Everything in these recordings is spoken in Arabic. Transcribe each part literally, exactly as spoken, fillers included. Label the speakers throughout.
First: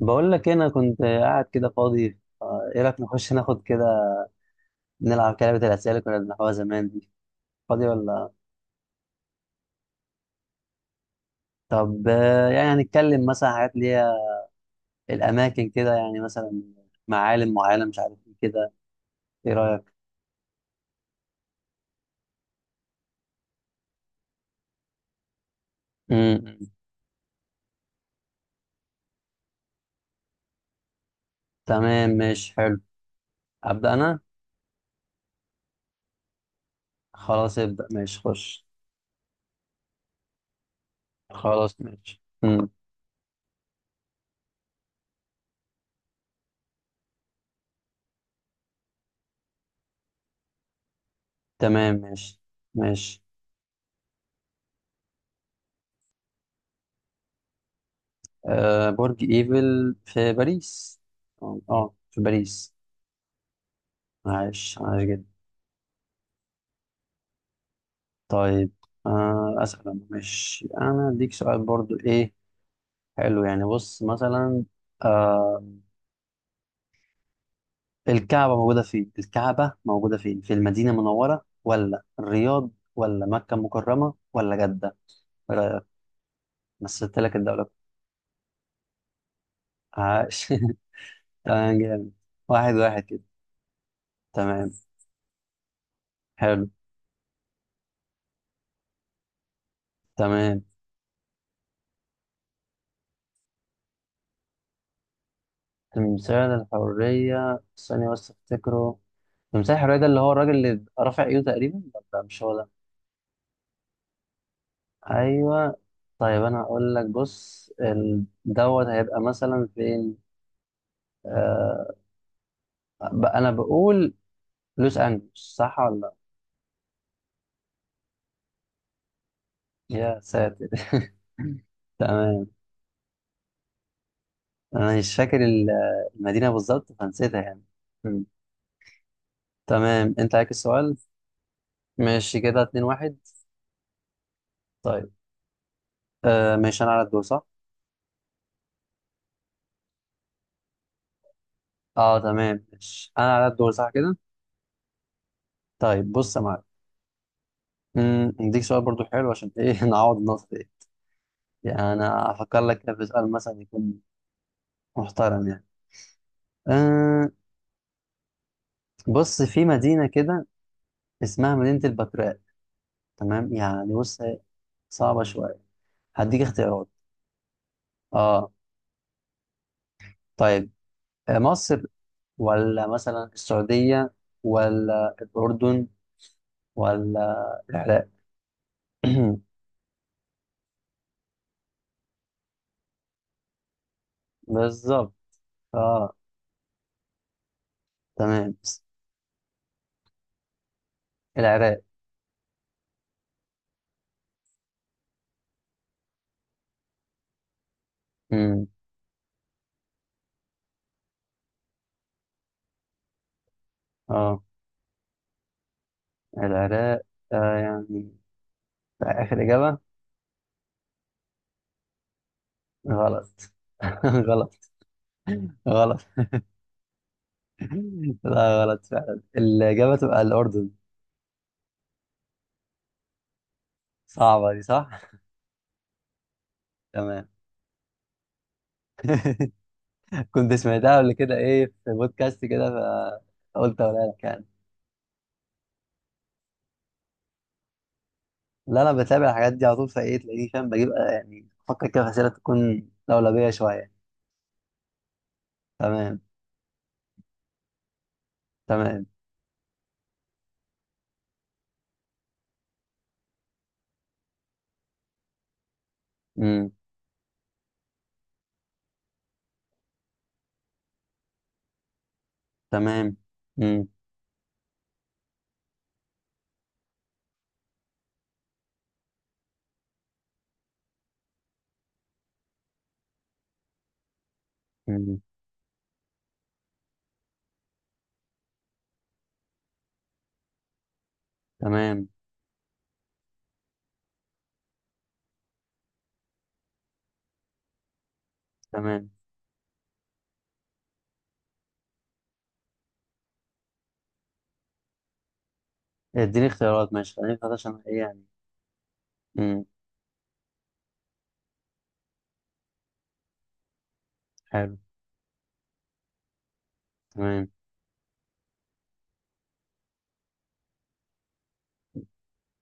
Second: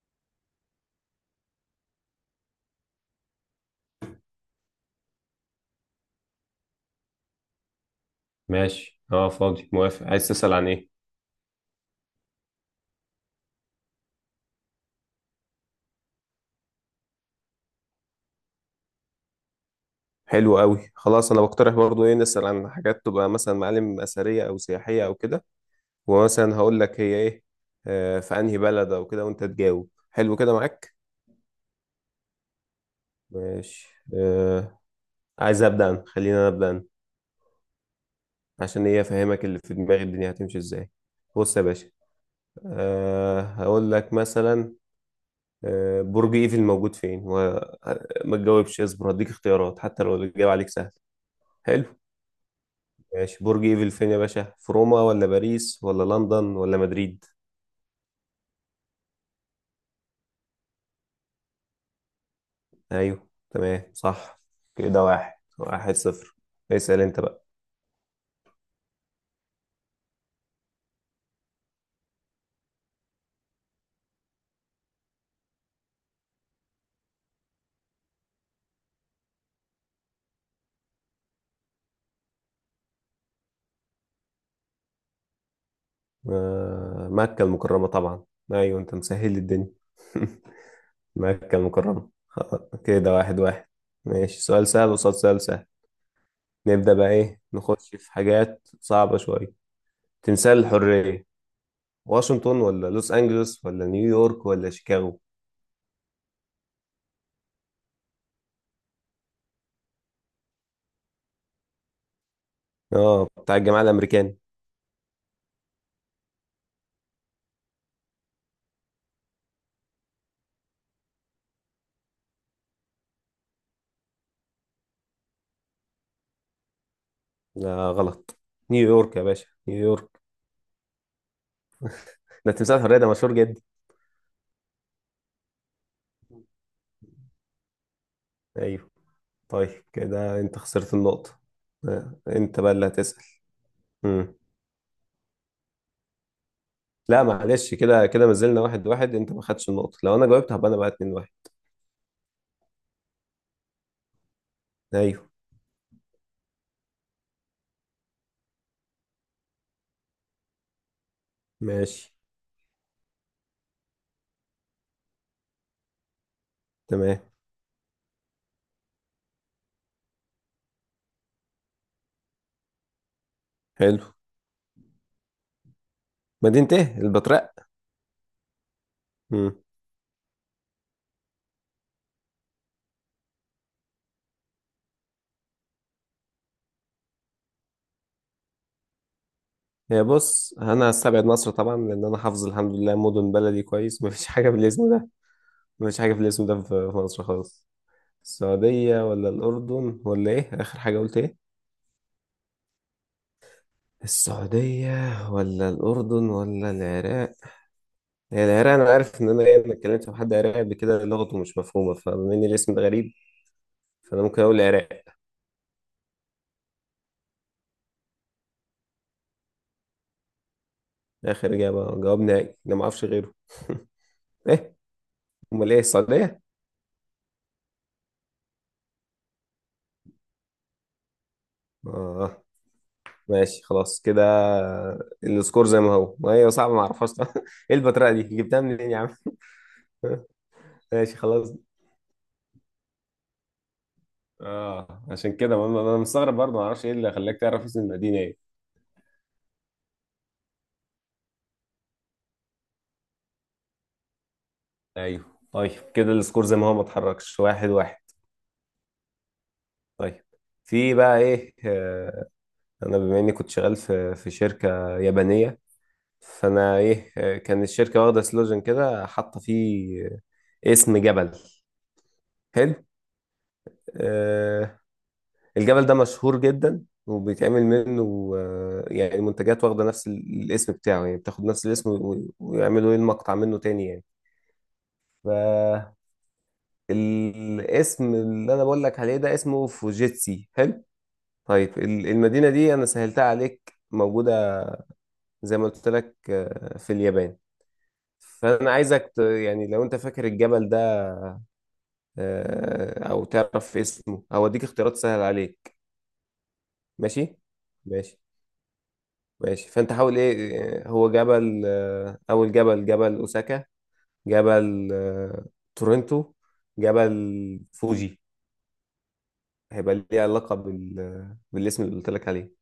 Speaker 1: بقول لك إيه، انا كنت قاعد كده فاضي آه، ايه رايك نخش ناخد كده نلعب لعبه الاسئله اللي كنا بنلعبها زمان دي فاضي ولا؟
Speaker 2: ماشي اه فاضي موافق عايز تسأل عن ايه؟
Speaker 1: طب آه، يعني نتكلم مثلا عن حاجات اللي هي الاماكن كده يعني مثلا معالم معالم مش عارف ايه كده، ايه رايك؟
Speaker 2: حلو قوي. خلاص انا بقترح برضو ايه، نسأل عن حاجات تبقى مثلا معالم اثرية او سياحية او كده. ومثلا
Speaker 1: امم
Speaker 2: هقول لك هي ايه، آه في انهي بلد او كده وانت تجاوب. حلو كده معاك.
Speaker 1: تمام ماشي حلو. ابدا
Speaker 2: ماشي.
Speaker 1: انا.
Speaker 2: آه. عايز ابدا أنا. خلينا أنا ابدا أنا.
Speaker 1: خلاص ابدا ماشي خش.
Speaker 2: عشان ايه؟ افهمك اللي في دماغي الدنيا هتمشي ازاي. بص يا
Speaker 1: خلاص
Speaker 2: باشا،
Speaker 1: ماشي. امم
Speaker 2: آه هقول لك مثلا. آه برج ايفل موجود فين؟ وما تجاوبش، اصبر هديك اختيارات حتى لو الاجابة عليك سهل. حلو.
Speaker 1: تمام ماشي ماشي.
Speaker 2: ماشي، برج ايفل فين يا باشا؟ في روما ولا باريس ولا لندن ولا مدريد؟
Speaker 1: أه برج ايفل في باريس. اه آه، في باريس.
Speaker 2: ايوه تمام صح.
Speaker 1: عاش عاش
Speaker 2: كده
Speaker 1: جدا.
Speaker 2: واحد واحد صفر. اسأل انت بقى.
Speaker 1: طيب آه، أسأل أنا ماشي، أنا أديك سؤال برضو إيه، حلو. يعني بص مثلا آه، الكعبة موجودة فين؟ الكعبة موجودة فين؟ في المدينة المنورة ولا الرياض ولا مكة المكرمة ولا جدة؟ إيه رأيك؟
Speaker 2: آه،
Speaker 1: مثلت لك
Speaker 2: مكة
Speaker 1: الدولة.
Speaker 2: المكرمة طبعا. ايوه انت مسهل لي الدنيا.
Speaker 1: عاش.
Speaker 2: مكة
Speaker 1: تمام
Speaker 2: المكرمة.
Speaker 1: جامد.
Speaker 2: آه،
Speaker 1: واحد واحد
Speaker 2: كده
Speaker 1: كده.
Speaker 2: واحد واحد. ماشي سؤال
Speaker 1: تمام.
Speaker 2: سهل وصوت سؤال سهل
Speaker 1: حلو.
Speaker 2: نبدأ بقى ايه، نخش في حاجات صعبة شوية. تمثال
Speaker 1: تمام.
Speaker 2: الحرية، واشنطن ولا لوس أنجلوس ولا نيويورك ولا شيكاغو؟
Speaker 1: تمثال الحرية، ثانية بس أفتكره. تمثال الحرية ده اللي هو الراجل اللي رافع إيده تقريبا، ولا مش هو ده؟
Speaker 2: اه بتاع الجامعة الأمريكية.
Speaker 1: ايوه. طيب انا اقول لك، بص ال- دوت هيبقى مثلا فين. آه، ب- انا بقول لوس انجلوس، صح ولا لا؟
Speaker 2: لا غلط. نيويورك يا باشا،
Speaker 1: يا
Speaker 2: نيويورك.
Speaker 1: ساتر. تمام.
Speaker 2: ده تمثال الحرية ده مشهور جدا.
Speaker 1: انا مش فاكر ال- المدينه بالظبط فنسيتها يعني. مم.
Speaker 2: ايوه. طيب
Speaker 1: تمام انت
Speaker 2: كده
Speaker 1: عليك
Speaker 2: انت خسرت
Speaker 1: السؤال.
Speaker 2: النقطة. آه،
Speaker 1: ماشي
Speaker 2: انت
Speaker 1: كده
Speaker 2: بقى
Speaker 1: اتنين
Speaker 2: اللي
Speaker 1: واحد.
Speaker 2: هتسأل. مم.
Speaker 1: طيب آه، ماشي انا على الدور
Speaker 2: لا
Speaker 1: صح.
Speaker 2: معلش، كده كده ما زلنا واحد واحد. انت ما خدتش النقطة. لو انا جاوبت هبقى انا بقى اتنين واحد.
Speaker 1: اه تمام ماشي، انا على الدور صح كده.
Speaker 2: ايوه.
Speaker 1: طيب بص يا معلم، مم، اديك سؤال برضو حلو عشان ايه. نعوض النقطه دي. يعني
Speaker 2: ماشي.
Speaker 1: انا افكر لك كده في سؤال مثلا يكون محترم يعني.
Speaker 2: تمام.
Speaker 1: أه بص، في مدينة كده اسمها مدينة البتراء. تمام، يعني
Speaker 2: حلو.
Speaker 1: بص هي صعبة شوية، هديك
Speaker 2: مدينة
Speaker 1: اختيارات.
Speaker 2: ايه، البتراء؟
Speaker 1: اه
Speaker 2: مم.
Speaker 1: طيب، آه، مصر ولا مثلا السعودية ولا الأردن ولا العراق؟
Speaker 2: هي بص، انا هستبعد مصر طبعا لان انا حافظ الحمد لله مدن بلدي كويس، ما فيش حاجة بالاسم ده.
Speaker 1: بالظبط.
Speaker 2: ما فيش حاجة
Speaker 1: اه
Speaker 2: في الاسم ده في في مصر خالص.
Speaker 1: تمام.
Speaker 2: السعودية ولا الأردن ولا ايه آخر حاجة قلت ايه؟
Speaker 1: العراق.
Speaker 2: السعودية ولا الأردن ولا العراق. هي
Speaker 1: امم
Speaker 2: العراق أنا عارف إن أنا إيه، أنا اتكلمت مع حد عراقي قبل كده لغته مش مفهومة، فبما إن الاسم ده غريب فأنا ممكن
Speaker 1: اه،
Speaker 2: أقول العراق.
Speaker 1: العراق، آه يعني آخر إجابة.
Speaker 2: آخر إجابة، جواب نهائي، أنا معرفش
Speaker 1: غلط.
Speaker 2: غيره.
Speaker 1: غلط.
Speaker 2: إيه؟ أمال إيه،
Speaker 1: غلط.
Speaker 2: السعودية؟
Speaker 1: لا غلط فعلا، الإجابة تبقى الأردن.
Speaker 2: آه. ماشي خلاص كده،
Speaker 1: صعبة دي صح؟
Speaker 2: السكور زي ما هو. ما هي صعبة، معرفهاش.
Speaker 1: تمام.
Speaker 2: إيه البطريقة دي جبتها منين يا عم؟
Speaker 1: كنت سمعتها قبل
Speaker 2: ماشي
Speaker 1: كده
Speaker 2: خلاص.
Speaker 1: ايه في بودكاست كده، فقلت اقولها لك يعني.
Speaker 2: آه عشان كده ما- ما- أنا مستغرب برضه، معرفش إيه اللي خلاك تعرف اسم المدينة إيه.
Speaker 1: لا انا بتابع الحاجات دي على طول، فايه تلاقيني فاهم، بجيب آه، يعني افكر كده في اسئله تكون لولبيه شويه.
Speaker 2: أيوه. طيب كده
Speaker 1: تمام.
Speaker 2: السكور زي ما هو، ما اتحركش، واحد واحد.
Speaker 1: تمام.
Speaker 2: طيب في بقى ايه، آه، انا بما اني كنت شغال في في شركه يابانيه،
Speaker 1: امم
Speaker 2: فانا ايه، آه، كان الشركه واخده سلوجن كده حاطه فيه، آه، اسم جبل. حلو.
Speaker 1: تمام. امم
Speaker 2: آه، الجبل ده مشهور جدا وبيتعمل منه، آه، يعني المنتجات واخده نفس ال- الاسم بتاعه، يعني بتاخد نفس الاسم و- ويعملوا ايه المقطع منه تاني يعني.
Speaker 1: امم
Speaker 2: فالاسم اللي انا بقول لك عليه ده اسمه فوجيتسي. حلو. طيب ال-
Speaker 1: تمام.
Speaker 2: المدينه دي انا سهلتها عليك، موجودة زي ما قلت لك، آه، في اليابان. فانا
Speaker 1: تمام.
Speaker 2: عايزك ت- يعني لو انت فاكر الجبل ده، آه، او تعرف اسمه او اديك اختيارات سهل عليك.
Speaker 1: اديني اختيارات ماشي، خليني
Speaker 2: ماشي.
Speaker 1: اختار عشان ايه
Speaker 2: ماشي.
Speaker 1: يعني. امم
Speaker 2: ماشي فانت حاول ايه. آه، هو جبل، آه، اول جبل، جبل اوساكا.
Speaker 1: حلو.
Speaker 2: جبل، آه، تورنتو. جبل
Speaker 1: تمام.
Speaker 2: فوجي، هيبقى ليه علاقة بال... بالاسم اللي قلت لك عليه.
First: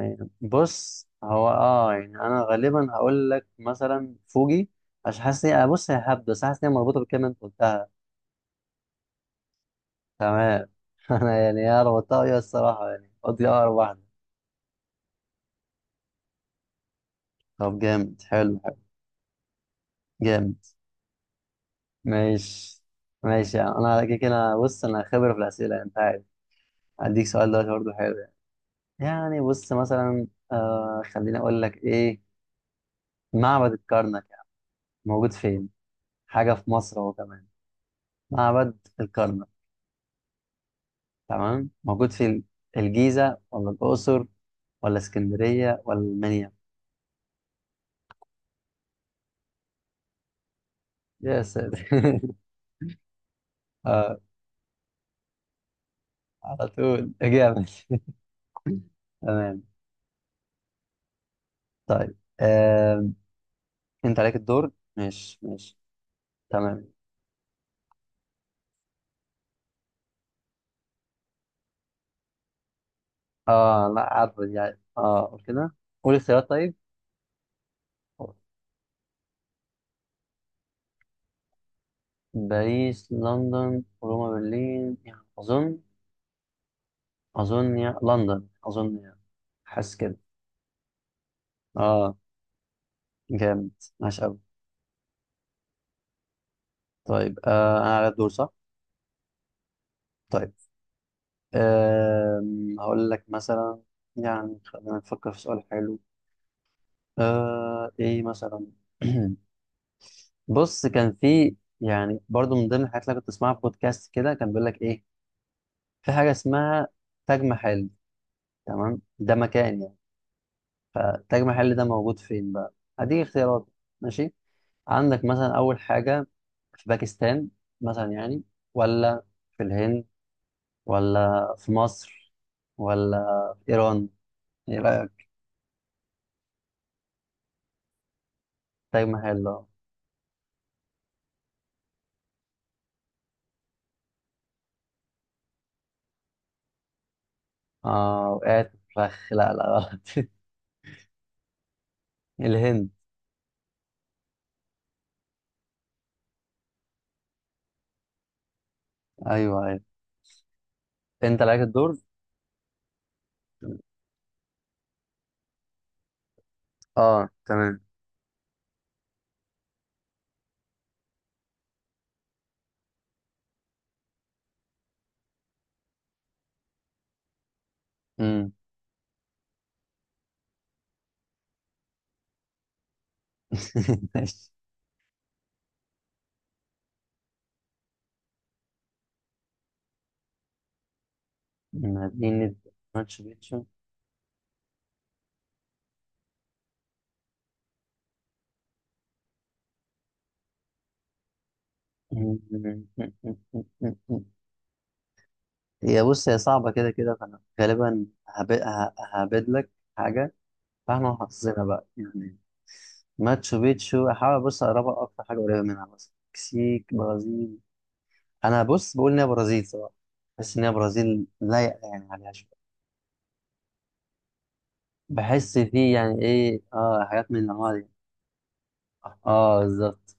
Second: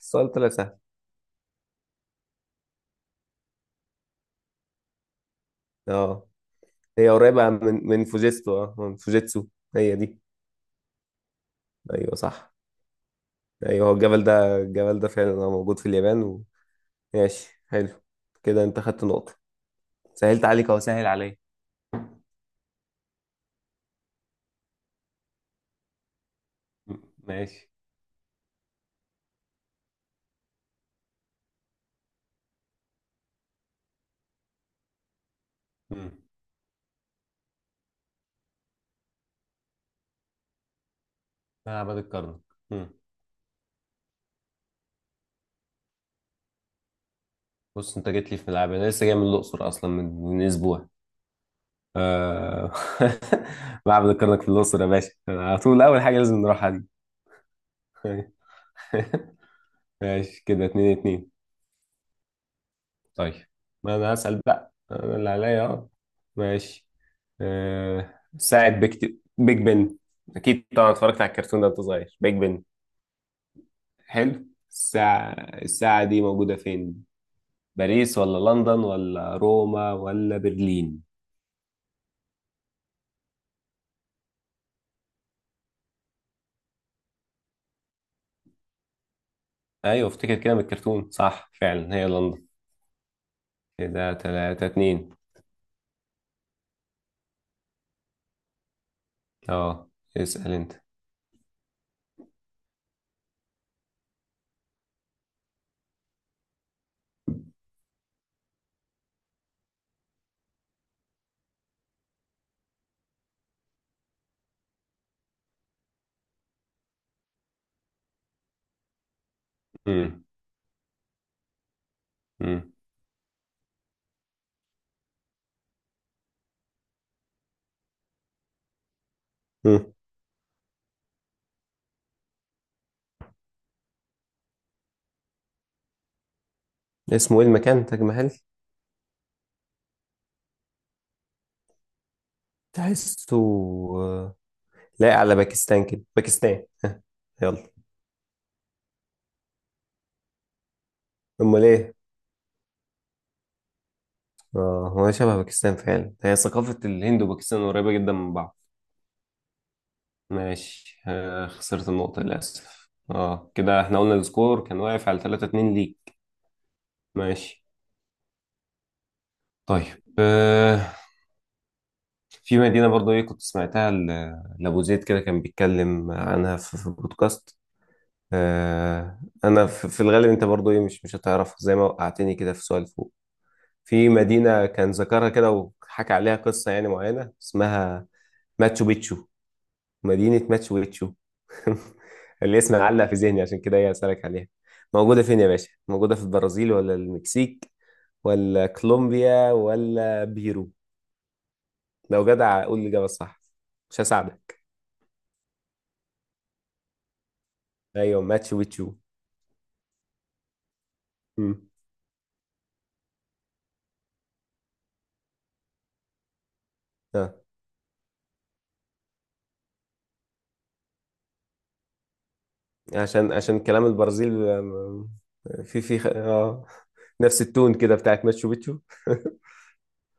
Speaker 2: السؤال طلع سهل.
Speaker 1: بص، هو اه يعني انا غالبا هقول لك مثلا فوجي. عشان حاسس إني- انا، بص هي
Speaker 2: اه
Speaker 1: هبدا بس حاسس ان هي مربوطه
Speaker 2: هي
Speaker 1: بالكلمه اللي انت
Speaker 2: قريبة من
Speaker 1: قلتها.
Speaker 2: من فوجيتسو، اه من فوجيتسو، هي دي.
Speaker 1: تمام. انا يعني يا
Speaker 2: ايوه
Speaker 1: ربطتها ويا
Speaker 2: صح.
Speaker 1: الصراحه، يعني قلت لي اقرب
Speaker 2: ايوه هو
Speaker 1: واحده.
Speaker 2: الجبل ده، الجبل ده فعلا هو موجود في اليابان و... ماشي
Speaker 1: طب
Speaker 2: حلو.
Speaker 1: جامد حلو
Speaker 2: كده
Speaker 1: حلو.
Speaker 2: انت خدت نقطة. سهلت
Speaker 1: جامد.
Speaker 2: عليك اهو، سهل عليا.
Speaker 1: ماشي. ماشي يعني انا على كده كده، أنا- بص انا خبره في الاسئله يعني، انت عارف.
Speaker 2: مم.
Speaker 1: هديك سؤال دلوقتي
Speaker 2: ماشي.
Speaker 1: برضه حلو يعني. يعني بص مثلا آه، خليني اقول لك ايه. معبد الكرنك يعني موجود فين،
Speaker 2: مم.
Speaker 1: حاجه في مصر اهو كمان. معبد الكرنك تمام،
Speaker 2: معبد
Speaker 1: موجود
Speaker 2: الكرنك.
Speaker 1: في
Speaker 2: مم.
Speaker 1: الجيزه ولا الاقصر ولا اسكندريه ولا المنيا؟
Speaker 2: بص انت جيت لي في ملعب، انا لسه جاي من الاقصر اصلا، من، من اسبوع.
Speaker 1: يا ساتر.
Speaker 2: آه... معبد
Speaker 1: آه،
Speaker 2: الكرنك في الاقصر يا باشا، على طول اول حاجه لازم
Speaker 1: على
Speaker 2: نروحها دي.
Speaker 1: طول اجابه. تمام.
Speaker 2: ماشي كده اتنين اتنين.
Speaker 1: طيب آم،
Speaker 2: طيب ما انا
Speaker 1: انت عليك
Speaker 2: هسأل
Speaker 1: الدور.
Speaker 2: بقى، انا اللي
Speaker 1: ماشي
Speaker 2: عليا
Speaker 1: ماشي.
Speaker 2: اه. ماشي.
Speaker 1: تمام.
Speaker 2: آه، ساعة بيك، بيج بن. أكيد طبعا اتفرجت على الكرتون ده وأنت صغير، بيج بن.
Speaker 1: اه لا عارف
Speaker 2: حلو.
Speaker 1: يعني، اه
Speaker 2: الساعة،
Speaker 1: قول كده.
Speaker 2: الساعة
Speaker 1: قول
Speaker 2: دي
Speaker 1: اختيارات
Speaker 2: موجودة
Speaker 1: طيب.
Speaker 2: فين؟ باريس ولا لندن ولا روما ولا برلين؟
Speaker 1: باريس لندن روما برلين، يعني اظن، اظن يعني لندن اظن يعني، حاسس
Speaker 2: أيوة
Speaker 1: كده.
Speaker 2: افتكر كده من الكرتون، صح فعلا هي
Speaker 1: اه.
Speaker 2: لندن.
Speaker 1: جامد.
Speaker 2: كده
Speaker 1: ماشي قوي.
Speaker 2: تلاتة اتنين.
Speaker 1: طيب آه، انا على الدور صح؟
Speaker 2: اه.
Speaker 1: طيب
Speaker 2: اسأل أنت.
Speaker 1: آه، هقول لك مثلا، يعني خلينا نفكر في سؤال حلو. آه ايه مثلا. بص كان في يعني برضو من ضمن الحاجات اللي أنا كنت اسمعها في بودكاست كده، كان بيقول لك ايه، في حاجه اسمها تاج محل، تمام، ده مكان يعني.
Speaker 2: مم.
Speaker 1: فتاج محل ده موجود فين
Speaker 2: مم.
Speaker 1: بقى؟ هديك اختيارات ماشي. عندك مثلا اول حاجه في باكستان مثلا يعني، ولا في
Speaker 2: مم.
Speaker 1: الهند، ولا في مصر، ولا في ايران؟ ايه رايك؟
Speaker 2: اسمه ايه المكان، تاج محل؟
Speaker 1: تاج محل اه.
Speaker 2: تحسه، آه، لايق على باكستان كده، باكستان. يلا.
Speaker 1: آه، وقعت فخ. لا لا غلط.
Speaker 2: امال ايه؟
Speaker 1: الهند.
Speaker 2: اه هو شبه باكستان فعلا، هي ثقافة الهند وباكستان قريبة جدا من بعض.
Speaker 1: ايوه ايوه.
Speaker 2: ماشي.
Speaker 1: انت
Speaker 2: آه
Speaker 1: عليك
Speaker 2: خسرت
Speaker 1: الدور.
Speaker 2: النقطة للأسف. اه كده احنا قلنا السكور كان واقف على تلاتة اتنين ليك.
Speaker 1: اه
Speaker 2: ماشي.
Speaker 1: تمام.
Speaker 2: طيب آه في مدينة برضو ايه، كنت سمعتها ل- لأبو زيد كده كان بيتكلم عنها في، في بودكاست.
Speaker 1: امم
Speaker 2: آه انا في، في الغالب انت برضو ايه، مش مش هتعرف زي ما وقعتني كده في سؤال فوق. في
Speaker 1: ماشي.
Speaker 2: مدينة كان ذكرها كده، وحكى عليها قصة يعني معينة، اسمها ماتشو بيتشو. مدينة ماتشو بيتشو.
Speaker 1: مدينة
Speaker 2: اللي اسمها علق في
Speaker 1: ماتشو
Speaker 2: ذهني،
Speaker 1: بيتشو.
Speaker 2: عشان كده هي أسألك عليها. موجودة فين يا باشا؟ موجودة في البرازيل ولا المكسيك ولا كولومبيا ولا بيرو؟ لو جدع قول لي الإجابة الصح. مش هساعدك.
Speaker 1: هي بص هي صعبة كده كده، فأنا غالبا
Speaker 2: أيوه
Speaker 1: هب-
Speaker 2: ماتشو بيتشو.
Speaker 1: ه- ههبد لك حاجة، فاحنا حافظينها
Speaker 2: مم.
Speaker 1: بقى يعني. ماتشو بيتشو. أحاول بص أقربها أكتر حاجة قريبة منها، مثلا مكسيك
Speaker 2: آه.
Speaker 1: برازيل. أنا بص بقول إن هي برازيل صراحة، بحس إن هي برازيل لايقة يعني عليها شوية،
Speaker 2: عشان عشان كلام البرازيل، آم،
Speaker 1: بحس
Speaker 2: في
Speaker 1: فيه
Speaker 2: في خ-
Speaker 1: يعني إيه
Speaker 2: اه،
Speaker 1: آه، حاجات من
Speaker 2: نفس
Speaker 1: الأنواع
Speaker 2: التون
Speaker 1: دي.
Speaker 2: كده بتاعت ماتشو بيتشو.
Speaker 1: آه بالظبط.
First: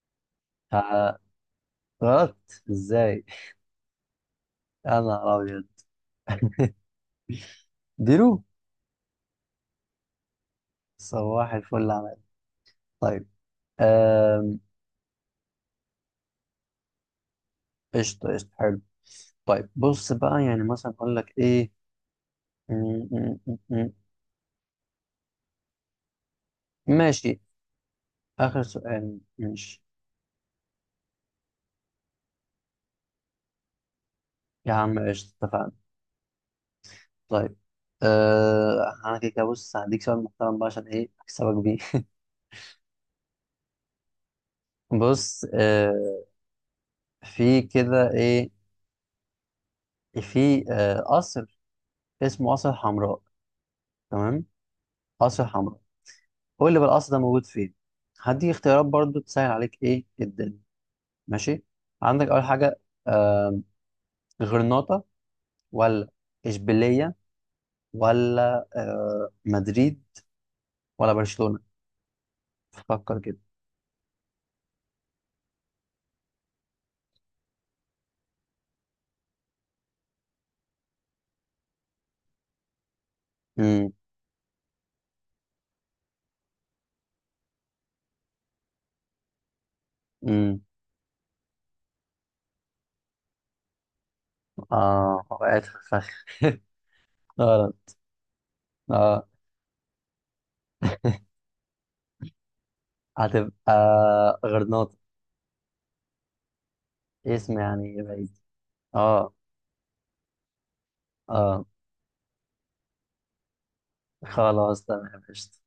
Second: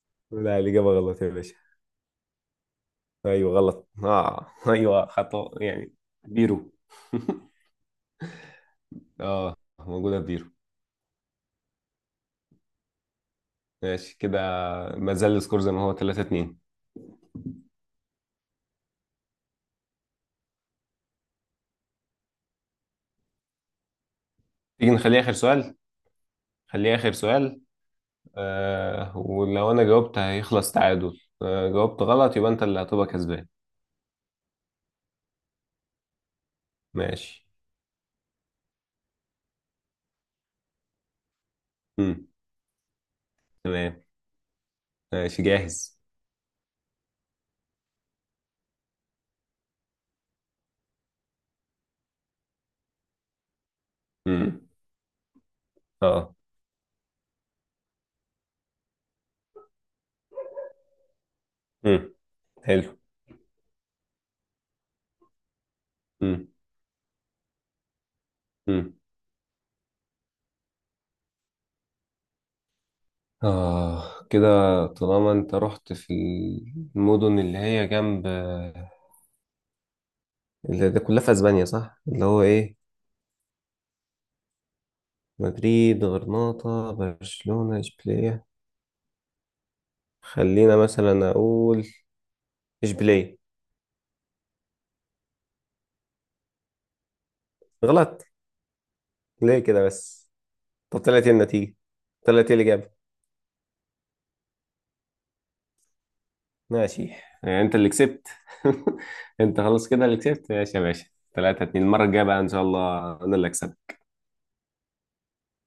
Speaker 2: لا الإجابة
Speaker 1: ف-
Speaker 2: غلط يا باشا.
Speaker 1: غلط إزاي؟
Speaker 2: أيوه غلط، آه أيوه
Speaker 1: أنا
Speaker 2: خطأ
Speaker 1: أبيض.
Speaker 2: يعني. بيرو.
Speaker 1: ديرو.
Speaker 2: اه موجودة في بيرو.
Speaker 1: صباح الفل عماد. طيب
Speaker 2: ماشي كده،
Speaker 1: آم،
Speaker 2: ما زال السكور زي ما هو، تلاتة اتنين.
Speaker 1: قشطة قشطة حلو. طيب بص بقى يعني مثلا أقول لك إيه. م- م- م- م-
Speaker 2: تيجي نخليه آخر سؤال، خليه آخر
Speaker 1: ماشي
Speaker 2: سؤال.
Speaker 1: آخر
Speaker 2: آه
Speaker 1: سؤال
Speaker 2: ولو
Speaker 1: ماشي
Speaker 2: أنا جاوبت هيخلص تعادل، آه جاوبت غلط يبقى أنت اللي هتبقى كسبان.
Speaker 1: يا عم، قشطة، اتفقنا.
Speaker 2: ماشي.
Speaker 1: طيب آه، أنا كده كده بص هديك سؤال محترم بقى عشان إيه أكسبك بيه.
Speaker 2: مم. تمام. ماشي
Speaker 1: بص
Speaker 2: جاهز.
Speaker 1: آه، في كده إيه، في آه، قصر اسمه قصر حمراء، تمام.
Speaker 2: مم.
Speaker 1: قصر حمراء،
Speaker 2: اه.
Speaker 1: قول لي بقى القصر ده موجود فين. هديك اختيارات برضو تسهل عليك إيه الدنيا، ماشي.
Speaker 2: مم.
Speaker 1: عندك اول حاجه
Speaker 2: حلو.
Speaker 1: آه، غرناطه، ولا
Speaker 2: مم.
Speaker 1: اشبيليه، ولا
Speaker 2: مم.
Speaker 1: آه، مدريد، ولا برشلونه؟ فكر كده.
Speaker 2: اه كده، طالما انت رحت في المدن اللي هي جنب، اللي ده كلها في اسبانيا صح، اللي هو ايه،
Speaker 1: امم
Speaker 2: مدريد غرناطة برشلونة اشبيلية.
Speaker 1: امم
Speaker 2: خلينا مثلا اقول اشبيليه.
Speaker 1: اه وقعت في الفخ. غلط.
Speaker 2: غلط.
Speaker 1: اه
Speaker 2: ليه كده بس؟ طب طلعت ايه النتيجه؟ طلعت ايه الاجابه؟
Speaker 1: هتبقى غرناطه،
Speaker 2: ماشي.
Speaker 1: اسم
Speaker 2: يعني انت اللي
Speaker 1: يعني
Speaker 2: كسبت.
Speaker 1: بعيد. اه
Speaker 2: انت خلاص كده اللي كسبت، ماشي يا باشا. 3
Speaker 1: اه
Speaker 2: 2 المره الجايه بقى ان شاء الله انا اللي اكسب.
Speaker 1: خلاص تمام قشطة.